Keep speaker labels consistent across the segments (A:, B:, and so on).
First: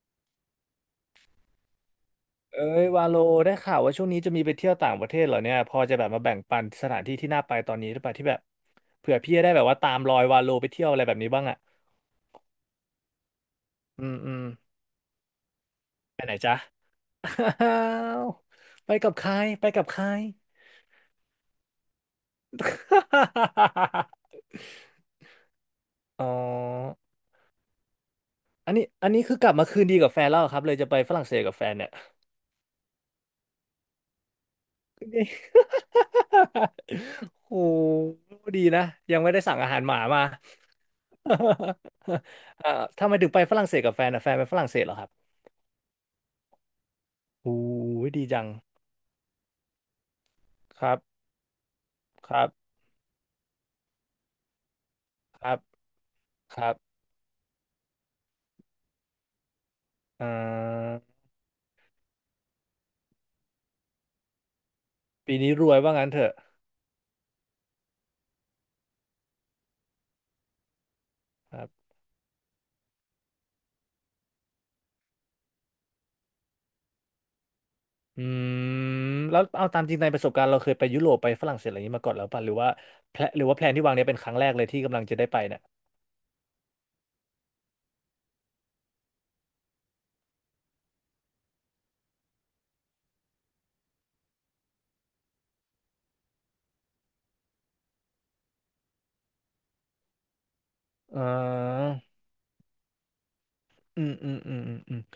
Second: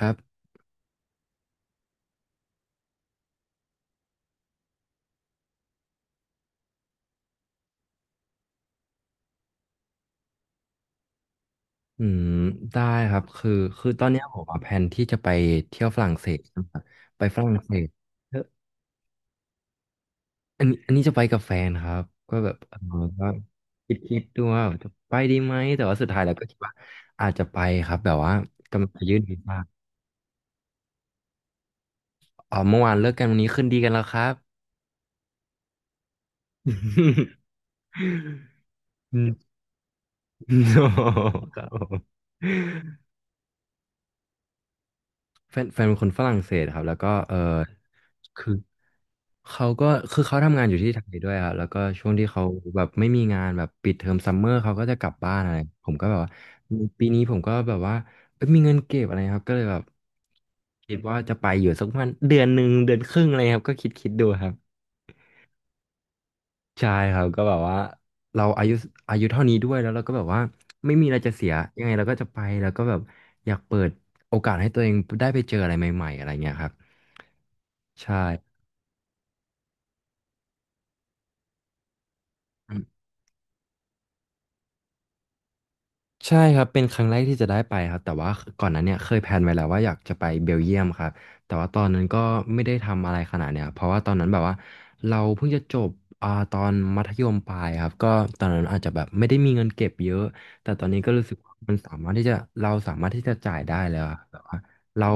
A: ครับ
B: เอ้ยวาโลได้ข่าวว่าช่วงนี้จะมีไปเที่ยวต่างประเทศเหรอเนี่ยพอจะแบบมาแบ่งปันสถานที่ที่น่าไปตอนนี้หรือเปล่าที่แบบเผื่อพี่จะได้แบบว่าตามรอยวาโลไปเที่ยวอะไรแบบนี้บ้างอ่ะ
A: อืมได้ครับคือต
B: อื
A: อน
B: ม
A: เนี้ย
B: อื
A: ผ
B: ม
A: มอะแผนที่จะไปเที่ยวฝรั่งเศสนะครับไปฝรั่ง
B: อ้า
A: เศส
B: ว
A: เออ
B: ไปกับใครไปกับใคร
A: อันนี้จะไปกับแฟนครับก็แบบเออก็คิดดู ว่าจะไปดีไหมแต่ว่าสุดท้าย
B: อ๋อ
A: แล้วก็คิดว่าอาจจะไปครับแบบว่า
B: อัน
A: กำ
B: นี้
A: ลังจะ
B: อัน
A: ยื่น
B: นี้
A: วี
B: คือกลับ
A: ซ่า
B: มาคืนดีกับแฟนแล้วเหรอครับเลยจะไปฝรั่งเศสกับแฟนเนี่ย
A: อ๋อเมื่อวานเลิกกันวันนี้คืนดีกันแล้วครับ
B: นี่ โอ้ดีนะ ยั
A: อื
B: ง
A: ม
B: ไม่ได้สั่งอาหารหมามา
A: โอ้ครับผม
B: เอ่อทำไมถึงไปฝรั่งเศสกับแฟนอะแฟนเป็นฝรั่งเศสเหรอครับ
A: แฟนเป็นคนฝรั่งเศสครับแล้วก็เออ
B: โอ้ยดีจัง
A: คือเขาก็คือเขาทำงานอยู่
B: ค
A: ที่
B: รั
A: ไท
B: บ
A: ยด้วยครับแล้วก็ช่วงที่
B: ค
A: เขา
B: รับ
A: แบบไม่มีงานแบบปิดเทอมซัมเมอร์เขาก็จะกลับบ้าน
B: ค
A: อะ
B: รั
A: ไร
B: บ
A: ผมก็แบบว่า
B: ครับ
A: ปีนี้ผมก็แบบว่าเอ้ยมีเงินเก็บอะไรครับก็เลยแบบ
B: อ่
A: คิ
B: า
A: ดว่าจะไปอยู่สักประมาณเดือนหนึ่งเดือนครึ่งอะไรครับก็คิดดูครับ
B: ปีนี้รวยว่างั้นเถอะ
A: ใช่ครับก็แบบว่าเราอายุอายุเท่านี้ด้วยแล้วเราก็แบบว่าไม่มีอะไรจะเสีย
B: ครั
A: ยั
B: บ
A: งไงเราก็จะไปแล้วก็แบบอยากเปิดโอกาสให้ตัวเองได้ไปเจออะไรใหม่ๆอะไรเงี้ยครับ ใช่
B: อืมแล้วเอาตามจริงในประสบการณ์เราเคยไปยุโรปไปฝรั่งเศสอะไรอย่างนี้มาก่อนแล้วป่ะหรือว่า
A: อืม
B: แพลนหรือว่าแพลนที่วางเนี้ยเป็นครั้งแรกเลยที่กำลังจะได้ไปเนี่ย
A: ใช่ครับเป็นครั้งแรกที่จะได้ไปครับแต่ว่าก่อนหนั้นเนี่ยเคยแพลนไว้แล้วว่าอยากจะไปเบลเยียมครับแต่ว่าตอนนั้นก็ไม่ได้ทำอะไรขนาดเนี่ยเพราะว่าตอนนั้นแบบว่าเราเพิ่งจะจบตอนมัธยมปลายครับก็ตอนนั้นอาจจะแบบไม่ได้มีเงินเก็บเยอะแต่ตอนนี้ก็
B: อ่
A: รู้สึกว่ามัน
B: า
A: สามารถที่จะเราสามารถที่จะจ่ายได้แล้
B: อื
A: ว
B: ม
A: อะ
B: อื
A: แบ
B: ม
A: บ
B: อื
A: ว่า
B: มอืมอืม
A: เรา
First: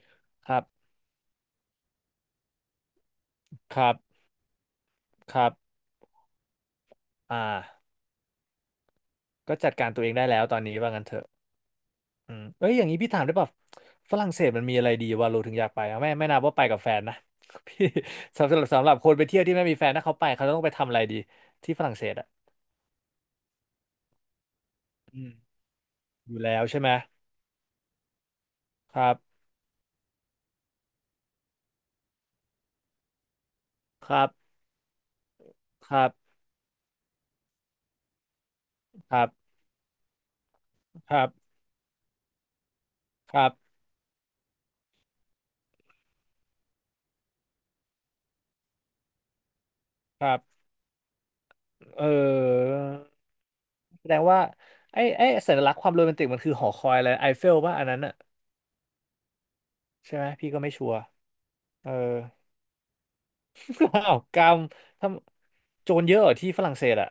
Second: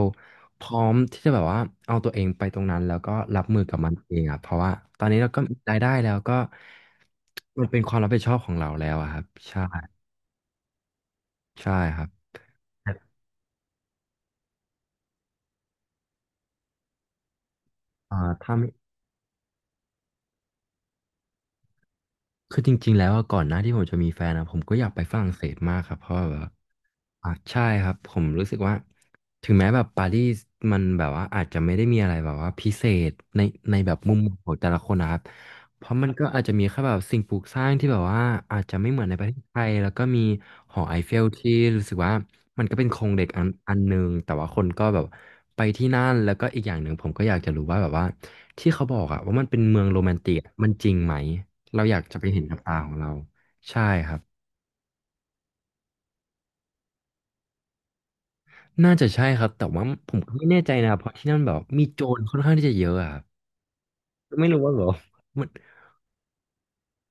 B: ครั
A: พ
B: บ
A: ร้อมที่จะแบบว่าเอาตัวเองไปตรงนั้นแล้วก็รับมือ
B: ค
A: กับ
B: รั
A: มันเอ
B: บ
A: งอ่ะเพราะว่าตอนนี้เรา
B: ค
A: ก็
B: รั
A: มีรา
B: บ
A: ยได้แล้วก็
B: อ่า
A: มันเป็นความรับผิดชอบของเราแล้วอะครับ
B: ก็
A: ใช่
B: จัดการตัวเองได้แล้วตอนนี้ว่างั้นเถอะ
A: ใช่ครับ
B: อืมเอ้ยอย่างนี้พี่ถามได้ป่ะฝรั่งเศสมันมีอะไรดีวะเราโลถึงอยากไปอะไม่นับว่าไปกับแฟนนะ พี่
A: อ่าถ้าไม่
B: สำหรับคนไปเที่ยวที่ไม่มีแฟนถ้าเขาไปเขาต้องไปทำอะไรดีที่ฝรั่งเศสอะ
A: คือจริงๆแล้วอะก่อนหน้าที่ผมจะมีแฟนนะผมก็อยากไปฝ
B: อื
A: รั่
B: ม
A: งเศสมากครับเพราะแบ
B: อ
A: บ
B: ยู่
A: ว่า
B: แล้วใช่ไหม
A: อ่ะใช่ครับผมรู้สึกว่า
B: ครับ
A: ถึงแม้แบบปารีสมันแบบว่าอาจจะไม่ได้มีอะไรแบบว่าพิเศษในในแบบ
B: ค
A: มุม
B: รั
A: มองของ
B: บ
A: แต่ละคนนะครับเพ
B: ค
A: ราะ
B: รั
A: มันก็
B: บ
A: อาจจะมีแค่แบบสิ่งปลูกสร้างที่แบบว่าอาจจะไม่เหมือน
B: ค
A: ในป
B: รั
A: ระเทศไท
B: บ
A: ยแล้วก็มีหอไอเฟ
B: ครั
A: ล
B: บ
A: ที่รู้สึกว่ามันก็เป็นโครงเหล็ก
B: ค
A: อั
B: รั
A: นอั
B: บ
A: นหนึ่งแต่ว่าคนก็แบบไปที่นั่นแล้วก็อีกอย่างหนึ่งผมก็อยากจะรู้ว่าแบบว่าที่เขาบอกอะว่ามันเป็นเมืองโรแมน
B: ค
A: ติ
B: รั
A: กอะ
B: บ
A: มันจริงไหม เราอยา
B: เอ
A: กจะไปเห็นกับ
B: อ
A: ตาของเราใช่
B: แส
A: ค
B: ด
A: รับ
B: งว่าไอ้สัญลักษณ์ความโรแมนติกมันคือหอคอยอะไรไอเฟลว่าอันนั้นอะ
A: น่าจะใช่ครับแต่ว่าผ
B: ใช่
A: ม
B: ไหม
A: ก็ไม่
B: พี่
A: แน่
B: ก็ไม่
A: ใจ
B: ชั
A: นะ
B: วร์
A: เพราะที่นั่นแบบมี
B: เออ
A: โจรค่อนข้างที่จะเยอะอะครับ
B: อ้าวกร
A: ไม่
B: ร
A: รู้
B: ม
A: ว่าแบบ
B: ท
A: มัน
B: ำโจรเยอะเหรอที่ฝรั่งเศสอะ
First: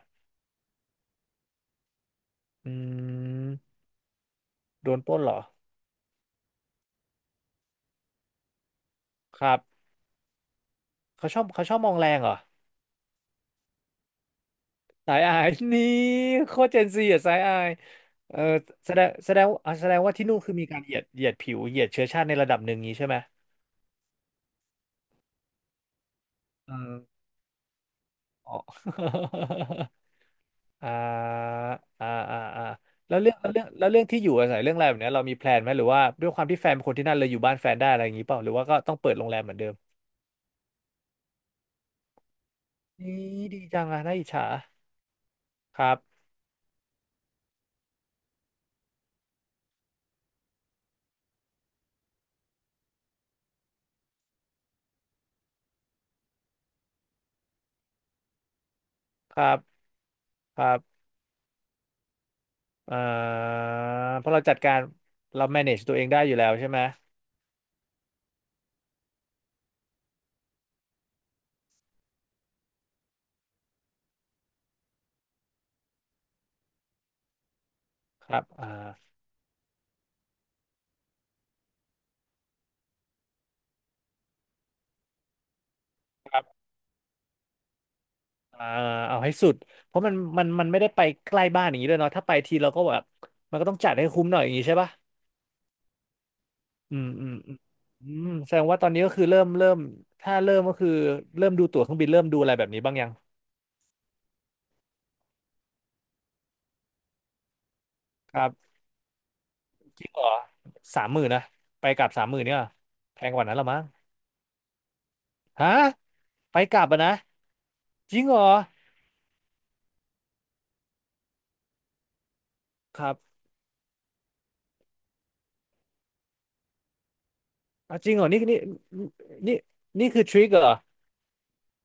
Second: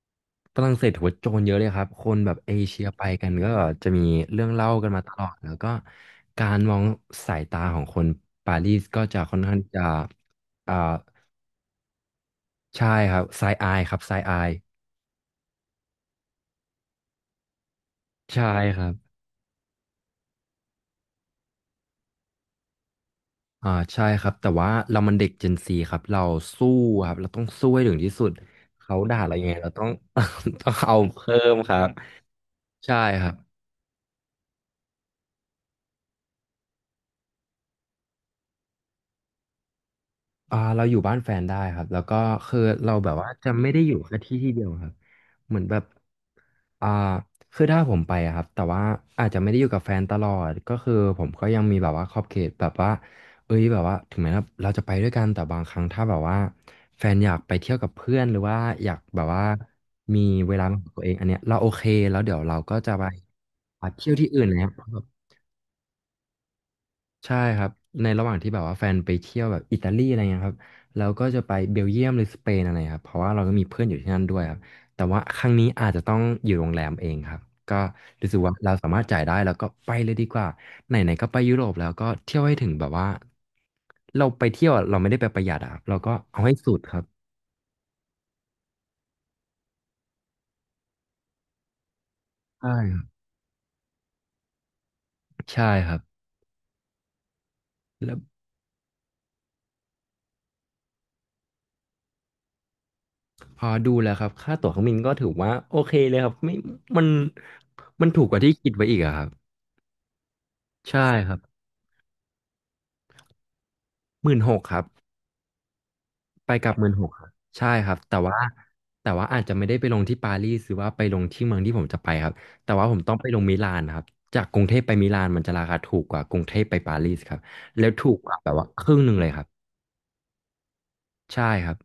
A: ฝรั่งเศสถือว่าโจรเยอะเลยครับคนแบบเอ
B: อื
A: เชียไปกันก็
B: ม
A: จะมีเรื่องเล่ากั
B: โด
A: น
B: น
A: มา
B: ป
A: ต
B: ล้น
A: ลอ
B: เหร
A: ด
B: อ
A: แล้วก็การมองสายตาของคนปารีสก็จะค่
B: ค
A: อน
B: รั
A: ข้างที่จะ
B: บ
A: อ่า
B: เขาชอบมองแรงเหรอ
A: ใช่ครับไซอายครับไซอาย
B: สายอาย นี่โคตรเจนซีอะสายอายเออ
A: ใช่ครั
B: แส
A: บ
B: ดงแสดงว่าที่นู่นคือมีการเหยียดผิวเหยียดเชื้อชาติในระดับหนึ่งนี้ใช่ไหม
A: อ่าใช่ครับแต่ว่าเรามันเด็ก Gen Z ครับเราสู้
B: เออ
A: ครับเราต้องสู้ให้ถึงที่สุด
B: อ๋อ
A: เขาด่าเรายังไงเราต้อง ต้อง
B: อ่า
A: เอาเพิ่มครับ
B: อ่าอ่าอ่า
A: ใช่
B: แล้ว
A: ครับ
B: เรื่องที่อยู่อาศัยเรื่องอะไรแบบเนี้ยเรามีแพลนไหมหรือว่าด้วยความที่แฟนเป็นคนที่นั่นเลยอยู่บ้านแฟนได้อะไรอย่างนี้เปล่าหรือว่าก็ต้องเปิดโรงแรมเหมือนเดิม
A: เราอยู่บ้านแฟนได้ครับแล้วก็คือเราแบบว่า
B: นี่
A: จะ
B: ดี
A: ไม่ได้
B: จัง
A: อยู่
B: อะน่า
A: แค่
B: อิจ
A: ที่
B: ฉา
A: ที่เดียวครับเหมือนแบ
B: ค
A: บ
B: รับ
A: อ่าคือถ้าผมไปอะครับแต่ว่าอาจจะไม่ได้อยู่กับแฟนตลอดก็คือผมก็ยังมีแบบว่าขอบเขตแบบว่าเอ้ยแบบว่าถึงแม้เราจะไปด้วยกันแต่บางครั้งถ้าแบบว่าแฟนอยากไปเที่ยวกับเพื่อนหรือว่าอยากแบบ
B: ค
A: ว่า
B: รับ
A: มีเว
B: ค
A: ลา
B: รั
A: ของ
B: บ
A: ตัวเองอันเนี้ยเราโอเคแล้วเดี๋ยวเราก็จะ
B: อ่
A: ไป
B: า
A: เที่ยว
B: เพ
A: ที่
B: ราะ
A: อื่
B: เรา
A: น
B: จั
A: นะ
B: ดกา
A: ค
B: ร
A: รับ
B: เรา manage ตัวเองได้อยู่แล้วใช่ไหม
A: ใช่ครับในระหว่างที่แบบว่าแฟนไปเที่ยวแบบอิตาลีอะไรเงี้ยครับเราก็จะไปเบลเยียมหรือสเปนอะไรครับเพราะว่าเราก็มีเพื่อนอยู่ที่นั่นด้วยครับแต่ว่าครั้งนี้อาจจะต้องอยู่โรงแรมเองครับก็
B: ค
A: รู้สึ
B: รั
A: ก
B: บ
A: ว่า
B: อ่า
A: เราสามารถจ่ายได้แล้วก็ไปเลยดีกว่าไหนๆก็ไปยุโรปแล้วก็เที่ยวให้ถึงแบบว่าเราไปเที่ยวอะเราไม่ได้ไปประหยัดอะครับเราก็
B: ค
A: เอา
B: รั
A: ให้
B: บ
A: สุดครับ
B: อ่าเอาให้สุดเพราะมันไม่ได้ไปใกล้บ้านอย่างนี้ด้วยเนาะถ้าไปทีเรา
A: ใช่
B: ก็แบ
A: ครั
B: บ
A: บ
B: มันก็ต้องจัดให้คุ้มหน่อยอย่างนี้ใช่ปะ
A: ใช่ครับ
B: อืมอืมอืมอื
A: แล้ว
B: มแสดงว่าตอนนี้ก็คือเริ่มถ้าเริ่มก็คือเริ่มดูตั๋วเครื่องบินเริ่มดูอะไรแบบนี้บ้างยัง
A: พอดูแล้วครับค่าตั๋วเครื่องบินก็ถือว่าโอเคเลยครับไม่มันมันถูกก
B: ค
A: ว่า
B: รั
A: ที่
B: บ
A: คิดไว้อีกอะครับ
B: จริงเหรอ
A: ใช่
B: สามหมื่
A: ค
B: น
A: รับ
B: นะไปกลับสามหมื่นเนี่ยแพงกว่านั้นละมั้ง
A: 16,000ครับ
B: ฮะ
A: ไป
B: ไป
A: กลับ
B: กลั
A: ห
B: บ
A: มื่น
B: อะ
A: หก
B: นะ
A: ครับใช่ครับ
B: จ
A: แต่
B: ริงเหร
A: ว่า
B: อ
A: แต่ว่าอาจจะไม่ได้ไปลงที่ปารีสหรือว่าไปลงที่เมืองที่ผมจะไปครับแต่ว่าผ
B: ค
A: ม
B: รั
A: ต้องไปล
B: บ
A: งมิลานครับจากกรุงเทพไปมิลานมันจะราคาถูกกว่ากรุงเทพไปปารีสครับแล้ว
B: อ่ะ
A: ถู
B: จริง
A: ก
B: เหรอ
A: กว่า
B: นี่
A: แบบ
B: นี่
A: ว่าครึ่งหนึ่งเลยครับ
B: นี่นี่คือทริคเหรอ
A: ใช่ครับ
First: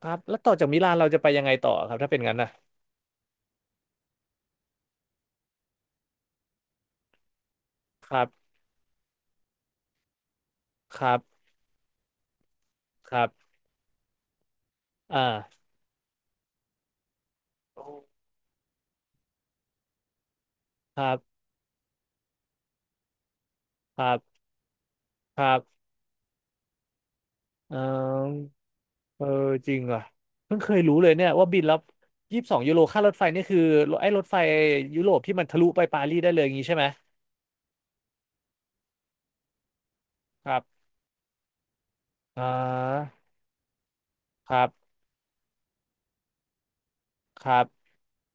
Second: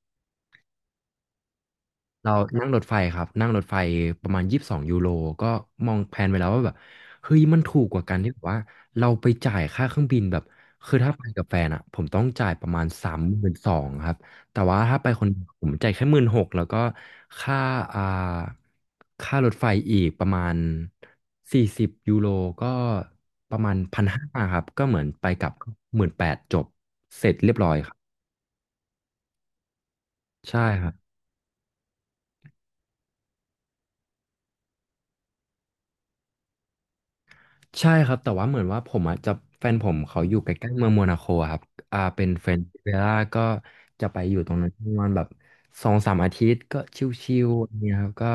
B: ครับแล้วต่อจากมิลานเราจะไปยังไงต่อครับถ้าเป็น
A: เรา
B: งั้นนะ
A: นั่งรถไฟครับนั่งรถไฟประมาณ22 ยูโรก็มองแพลนไว้แล้วว่าแบบเฮ้ยมันถูกกว่า
B: ค
A: กัน
B: รับ
A: ที่แบบว่าเราไปจ่ายค่าเครื่องบินแบบคือ
B: ครั
A: ถ้า
B: บ
A: ไปกับแฟนอ่ะผมต้องจ่ายประมาณสา
B: ค
A: ม
B: รับ
A: หมื่นสองครับแต่ว่าถ้าไป
B: อ
A: คนเดียวผ
B: ่า
A: มจ่ายแค่หมื่นหกแล้วก็ค่าอ่าค่ารถไฟอีกประมาณ
B: ครับ
A: 40 ยูโรก็ประมาณ
B: ค
A: พัน
B: รั
A: ห้า
B: บ
A: ครับก็เหมือนไป
B: ค
A: กลั
B: รั
A: บ
B: บ
A: 18,000จบเสร็จเรียบร้
B: เ
A: อยครับ
B: ออเออจริงเหรอเพิ่
A: ใช่
B: งเคย
A: ครับ
B: รู้เลยเนี่ยว่าบินแล้ว22 ยูโรค่ารถไฟนี่คือไอ้รถไฟยุโรปที่มันทะลุไปปารีสได้เลยอย่างนี้ใช่ไหม
A: ใช่ครับแต่ว่าเหมือนว่าผมอ่ะจะแฟนผมเขาอยู่
B: ค
A: ใก
B: รั
A: ล้ๆ
B: บ
A: เมืองโมนาโคอะครับเป็น
B: อ่
A: เฟรนด์ริเว
B: า
A: ล่าก็จะไปอยู่
B: ค
A: ตรง
B: รั
A: นั้นป
B: บ
A: ระมาณแบบ2-3 อาทิตย์ก็ชิ
B: ค
A: วๆ
B: รั
A: อะไร
B: บ
A: เนี่ยครับก็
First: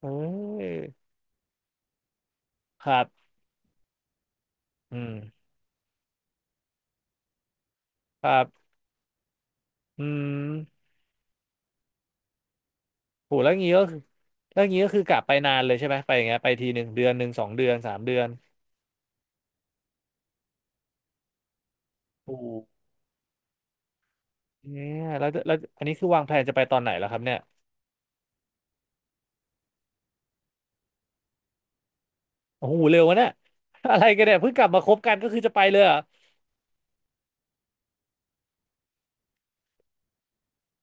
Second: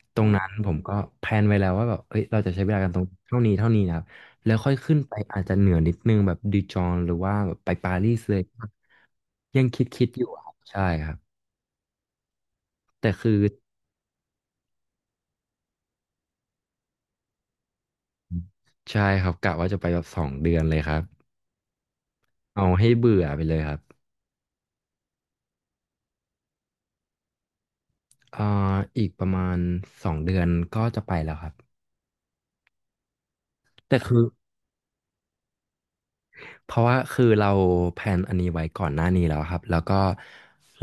B: เ
A: ตรงนั้นผ
B: อ
A: ม
B: อ
A: ก็แพลนไว้แล้วว่าแบบเอ้ยเราจะใช้เวลา
B: ค
A: กันต
B: รั
A: รง
B: บ
A: เท่านี้เท่านี้นะครับแล้วค่อยขึ้
B: อื
A: นไปอาจ
B: ม
A: จะเหนือนิดนึงแบบดิจองหรือว่าแบบไปปารีส
B: ครั
A: เลย
B: บ
A: ยังค
B: อื
A: ิดๆอยู่ครับใช่
B: ม
A: ครับแต่คื
B: โห
A: อ
B: แล้วงี้ก็คือแล้วงี้ก็คือกลับไปนานเลยใช่ไหมไปอย่างเงี้ยไปทีหนึ่งเดือนหนึ่งสองเดือนสามเดือน
A: ใช่ครับกะว่าจะไปแบบสองเดือนเลยครับ
B: โอ้โห
A: เอาให้เบื่อไปเลยครับ
B: เนี่ยแล้วอันนี้คือวางแผนจะไปตอนไหนแล้วครับเนี่ย
A: อ่าอีกประมาณสองเดือนก็จะไปแล้วครับ
B: โอ้โหเร็ววะเนี่ย
A: แต่
B: อะไร
A: คือ
B: กันเนี่ยเพิ่งกลับมาคบกันก็คือจะไปเลยเหรอ
A: เพราะว่าคือเราแพลนอันนี้ไว้ก่อนหน้านี้แล้วครับแล้วก็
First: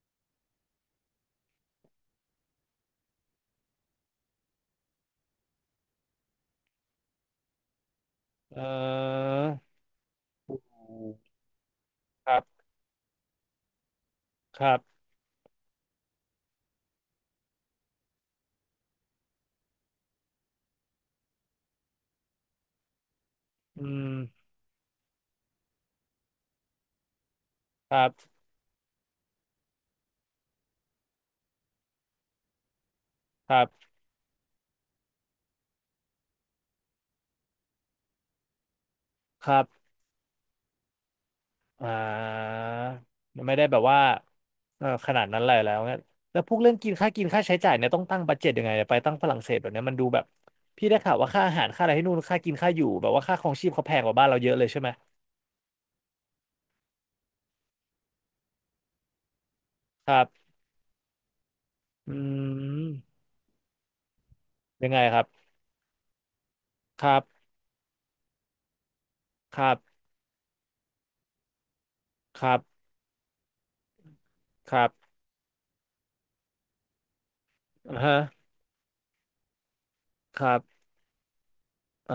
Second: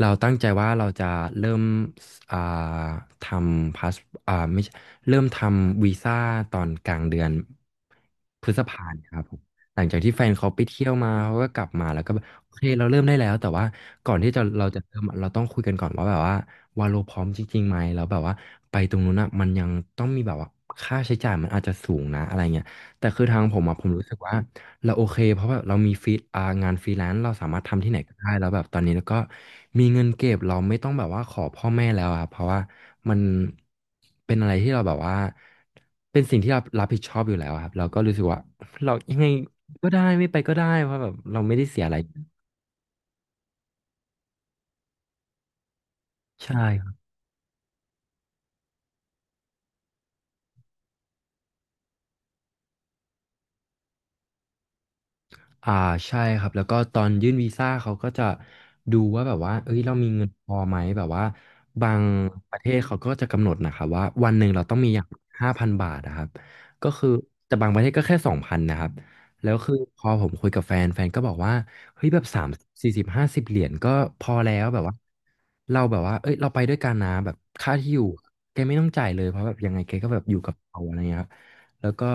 A: เราตั้งใจว่าเราจะเริ่มอ่าทำพาสอ่าไม่ใช่เริ่มทำวีซ่าตอนกลางเดือนพฤ
B: เอ
A: ษ
B: อ
A: ภาเนี่ยครับผมหลังจากที่แฟนเขา
B: โอ้
A: ไปเที่ย
B: โห
A: วมาเขาก็กลับมาแล้วก็แบบ
B: ครั
A: โอเค
B: บ
A: เราเริ่มได้แล้วแต่ว่าก่อนที่จะ
B: ค
A: เรา
B: รั
A: จะเริ่
B: บ
A: มอะเราต้องคุยกันก่อนว่าแบบว่าวาโลพร้อมจริงๆไหมแล้วแบบว่าไปตรงนู้นอ่ะมันยังต้องมีแบบว่าค่าใช้จ่ายมันอาจจะสูงนะอะไรเงี้ยแต่คือทางผมอ่ะผ
B: อื
A: มรู้
B: ม
A: สึกว่า เราโอเคเพราะแบบเรามีฟรีอ่างานฟรีแลนซ์เราสามารถทำที่
B: ค
A: ไหน
B: รั
A: ก็ได้
B: บ
A: แล้วแบบตอนนี้แล้วก็มีเงินเก็บเราไม่ต้องแบบว่าขอพ่อแม่แล้วอะเพราะว่ามัน
B: ครับ
A: เป็นอะไรที่เราแบบว่าเป็นสิ่งที่เรารับผิดชอบอยู่แล้วอะครับเราก็รู้สึกว่าเรายังไง
B: ครั
A: ก็
B: บ
A: ได้ไม่ไปก็ได้เพราะแบบเราไม่ได้เสีย
B: อ่
A: อะไร
B: าไม่ได้แบบว่าเออขนาดนั้นเลยแล้วเนี่ยแล้ว
A: ใช
B: พวกเรื่องกิน
A: ่
B: ค่าใช้จ่ายเนี่ยต้องตั้งบัดเจ็ตยังไงเนี่ยไปตั้งฝรั่งเศสแบบเนี้ยมันดูแบบพี่ได้ข่าวว่าค่าอาหารค่าอะไรที่นู่นค่ากินค่าอยู่แบบว่าค่าครองชีพเขาแพงกว่าบ้านเราเยอะเลยใช่ไหม
A: อ่าใช่ครับแล้วก็ตอนยื่นวีซ่าเขาก็จะดูว่าแบบว่าเอ้ยเรามี
B: ครั
A: เงินพ
B: บ
A: อไหมแบบว่าบาง
B: อื
A: ประเทศเขาก็
B: ม
A: จะกำหนดนะครับว่าวันหนึ่งเราต้อง
B: ยั
A: มี
B: ง
A: อ
B: ไง
A: ย่าง
B: ครับ
A: 5,000 บาทนะครับก็
B: ค
A: คือ
B: รับ
A: แต่บางประเทศก็แค่2,000นะครับแล้ว
B: ครั
A: คือพ
B: บ
A: อผมคุยกับแฟนแฟนก็บอกว่าเฮ้ยแบบ
B: ค
A: สาม
B: รับ
A: สี่สิบห้าสิบเหรียญก็พอแล้ว
B: ค
A: แบบ
B: รับ
A: ว่าเราแบบว่าเอ้ยเราไปด้วยกันนะแบบค่าที่
B: อ่า
A: อยู่
B: ฮะ
A: แกไม่ต้องจ่ายเลยเพราะแบบยังไงแกก็แบบอยู่
B: ค
A: กั
B: รั
A: บเรา
B: บ
A: อะไรเงี้ยครับแล้วก็
B: อ่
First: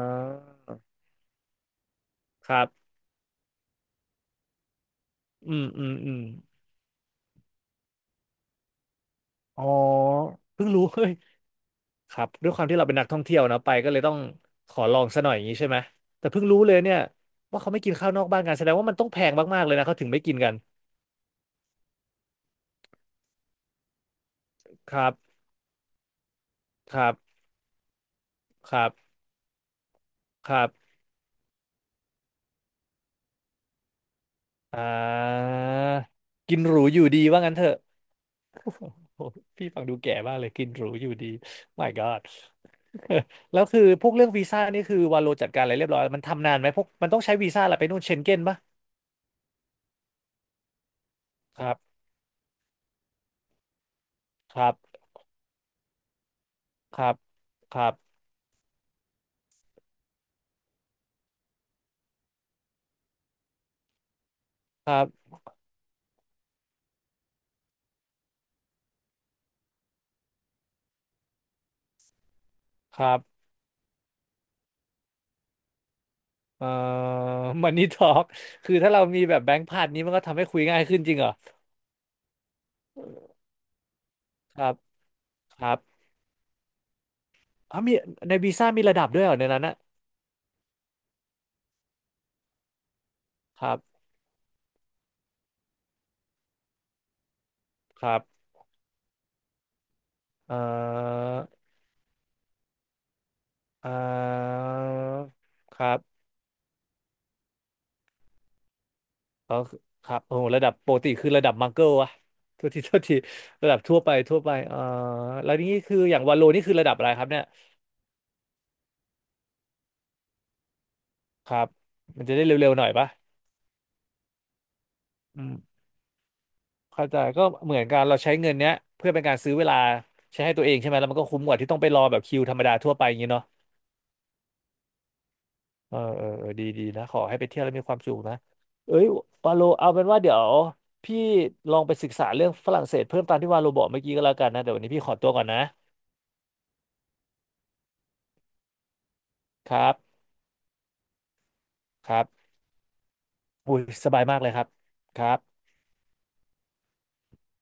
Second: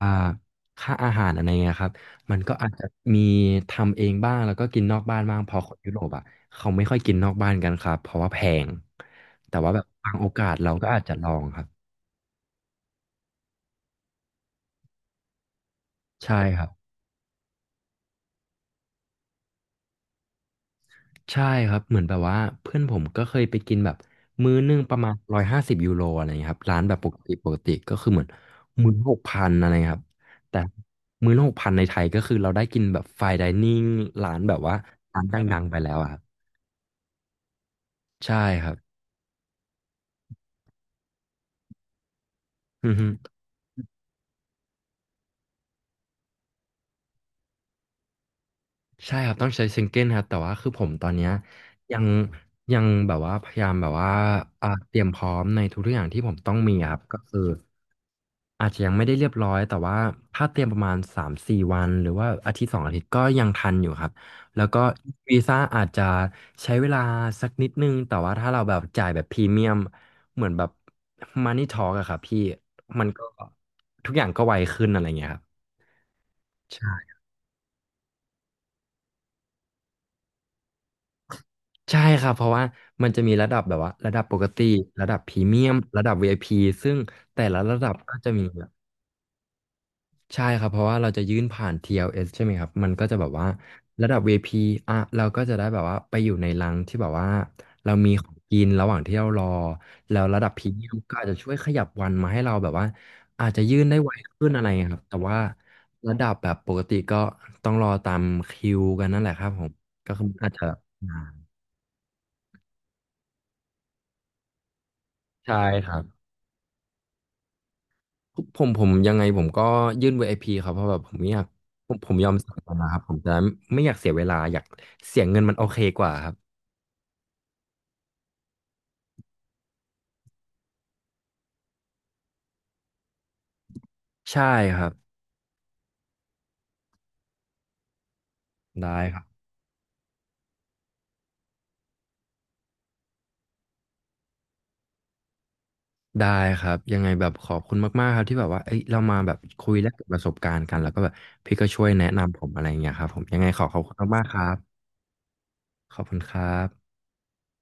A: อ่า
B: า
A: ค่าอาหารอะไรเงี้ยครับ มัน
B: ค
A: ก็
B: รั
A: อาจจะ
B: บ
A: มีทำเองบ้างแล้วก็กินนอกบ้านบ้างเพ
B: อื
A: อ
B: ม
A: คน
B: อื
A: ยุ
B: ม
A: โรป
B: อืม
A: อ่ะเขาไม่ค่อยกินนอกบ้านกันครับเพราะว่าแพงแต่
B: อ๋อ
A: ว่าแบบบางโอกาส
B: เพิ่ง
A: เรา
B: รู้
A: ก็อาจ
B: เฮ้ย
A: จะลองครับ
B: ครับด้วยความที่เราเป็นนักท่องเที่ยวเนาะไปก็เลยต้องขอลองซะหน่อยอย่างนี้ใช่ไหมแต่
A: ใช่
B: เพิ่ง
A: ค
B: รู้
A: รับ
B: เลยเนี่ยว่าเขาไม่กินข้าวนอกบ้านกันแสดงว่ามันต้องแพงมากๆเลยนะเขาถึงไม่กินกัน
A: ใช่ครับเหมือนแบบว่าเพื่อนผมก็เคยไปกินแบบมื้อนึง
B: ค
A: ประ
B: รั
A: มาณ
B: บ
A: 150 ยูโรอะไรเงี้ยครับร้าน
B: ค
A: แบบป
B: รั
A: กติ
B: บ
A: ปกติก็คือเหมือน
B: ครั
A: มื้อหก
B: บ
A: พันอะไรเงี้ยครับ
B: ค
A: แต่
B: รับ
A: มื้อหกพันในไทยก็คือเราได้กินแบบไฟน์ไดนิ่งร้านแบบว่า
B: อ่
A: ร้านด
B: า
A: ังๆไปแล้วอะครับ
B: กินหรูอยู่ดีว่างั้นเถอะ
A: ใช่ ค
B: โอ้
A: รับ
B: โหพี่ฟังดูแก่มากเลยกินหรูอยู่ดี My God
A: อือฮึ
B: แล้วคือพวกเรื่องวีซ่านี่คือวาโลจัดการอะไรเรียบร้อยมันทำนานไหมพวกมันต้องใช้วีซ่าอะไรไปนู่นเชงเก้นปะ
A: ใช่ครับต้องใช้ซิงเกิลครับแต่ว่าคือผมตอนเนี้ย
B: ครั
A: ยั
B: บ
A: งยังแบบว่าพยายามแบบว่า
B: ครั
A: เต
B: บ
A: รียมพร้อมในทุกๆอย่างที่ผมต้องมีค
B: ค
A: รับ
B: รับ
A: ก็คือ
B: ครับ
A: อาจจะยังไม่ได้เรียบร้อยแต่ว่าถ้าเตรียมประมาณ3-4 วันหรือว่าอาทิตย์2 อาทิตย์ก็ยังทันอยู่ครับแล้วก็
B: ครับ
A: วีซ่าอาจจะใช้เวลาสักนิดนึงแต่ว่าถ้าเราแบบจ่ายแบบพรีเมียมเหมือนแบบมันนี่ทอ k อะครับพี่
B: ค
A: มัน
B: รั
A: ก็
B: บ
A: ทุกอย่างก็ไวขึ้นอะไรเงี้ยครับ
B: เอ่อ มันนี่ทอล์กคือถ้าเรามีแบบแบงค์พันนี้มันก็ทำให้คุยง่ายขึ้นจริงเหรอ
A: ใช่ครับเพราะว่ามันจะมีระดับแบบว่าระดับปก
B: ค
A: ติ
B: รับ
A: ระดับพรีเมี
B: ค
A: ย
B: รั
A: ม
B: บ
A: ระดับ VIP ซึ่งแต่ละ
B: อ๋
A: ระ
B: อ
A: ดั
B: มี
A: บก็จะ
B: ใน
A: มี
B: วี
A: แบ
B: ซ่า
A: บ
B: มีระดับด้วยเหรอในนั้นนะ
A: ใช่ครับเพราะว่าเราจะยื่นผ่าน TLS ใช่ไหมครับมันก็จะแบบว่า
B: ครับ
A: ระดับ v ี p อพีอ่ะเราก็จะได้แบบว่าไปอยู่ในรังที่แบบว่าเรา
B: ค
A: มี
B: รั
A: ของ
B: บ
A: กินระหว่างที่เรารอแล้วระดับ
B: เอ่
A: พรีเมียมก็อา
B: อ
A: จจะช่วยขยับวันมาให้เราแบบว่าอาจจะยื่น
B: เอ่
A: ได้ไวขึ้น
B: อ
A: อะไรอย่างเงี้ยครับแต่ว่า
B: ครั
A: ระ
B: บ
A: ดับแบบปกติก็ต้องรอตามคิวกันนั่นแหละครับ
B: เออ
A: ผม
B: ค
A: ก็
B: รับ
A: คือ
B: โอ้โห
A: อาจ
B: ระ
A: จะ
B: ดับปกติ
A: นา
B: คือระ
A: น
B: ดับมังเกิลอะโทษทีโทษทีระดับทั่วไปทั่วไปแล้
A: ใช่
B: วนี่
A: ค
B: คื
A: รั
B: อ
A: บ
B: อย่างวาโลนี่คือระดับอะไรครับเนี่ย
A: ผมยังไงผมก็ยื่น VIP ครับเพราะแบบผมไม่อยาก
B: ครับ
A: ผม
B: มั
A: ย
B: น
A: อ
B: จะ
A: ม
B: ได้
A: เสีย
B: เร็
A: เว
B: วๆหน่
A: ลา
B: อย
A: ครับ
B: ปะ
A: ผมจะไม่อยากเสียเวลาอยากเสียเงิ
B: อื
A: นมันโอเค
B: ม
A: กว่าครับ
B: เข้าใจก็เหมือนกันเราใช้เงินเนี้ยเพื่อเป็นการซื้อเวลาใช้ให้ตัวเองใช่ไหมแล้วมันก็คุ้มกว่าที่ต้องไปรอแบบคิวธรรมดาทั่วไปอย่างนี้เนาะ
A: ใช่ครับ
B: เออเออเออดีดีนะขอให้ไปเที่ยวแล้วมีความสุขนะเอ้
A: ได้
B: ย
A: ครับ
B: วาโลเอาเป็นว่าเดี๋ยวพี่ลองไปศึกษาเรื่องฝรั่งเศสเพิ่มตามที่วาโลบอกเมื่อกี้ก็แล้วกันนะเดี๋ยววันนี้พี่ขอตัวก่อนนะ
A: ได้ครับยังไงแบบขอบคุณมากๆครับที่แบบว่าเอ้ยเรามาแบบคุ
B: ค
A: ย
B: รั
A: แลกเปลี่ยนป
B: บ
A: ระสบการณ์กันแล้วก็แบบพี่ก็ช่วยแนะ
B: ครั
A: นำผ
B: บ
A: มอะไรอย่างเงี้ยครับผมยังไงขอข
B: อุ้
A: อ
B: ย
A: บคุณ
B: สบา
A: มา
B: ย
A: กๆค
B: มาก
A: รั
B: เลย
A: บ
B: ครับครับ
A: ขอบคุณครับ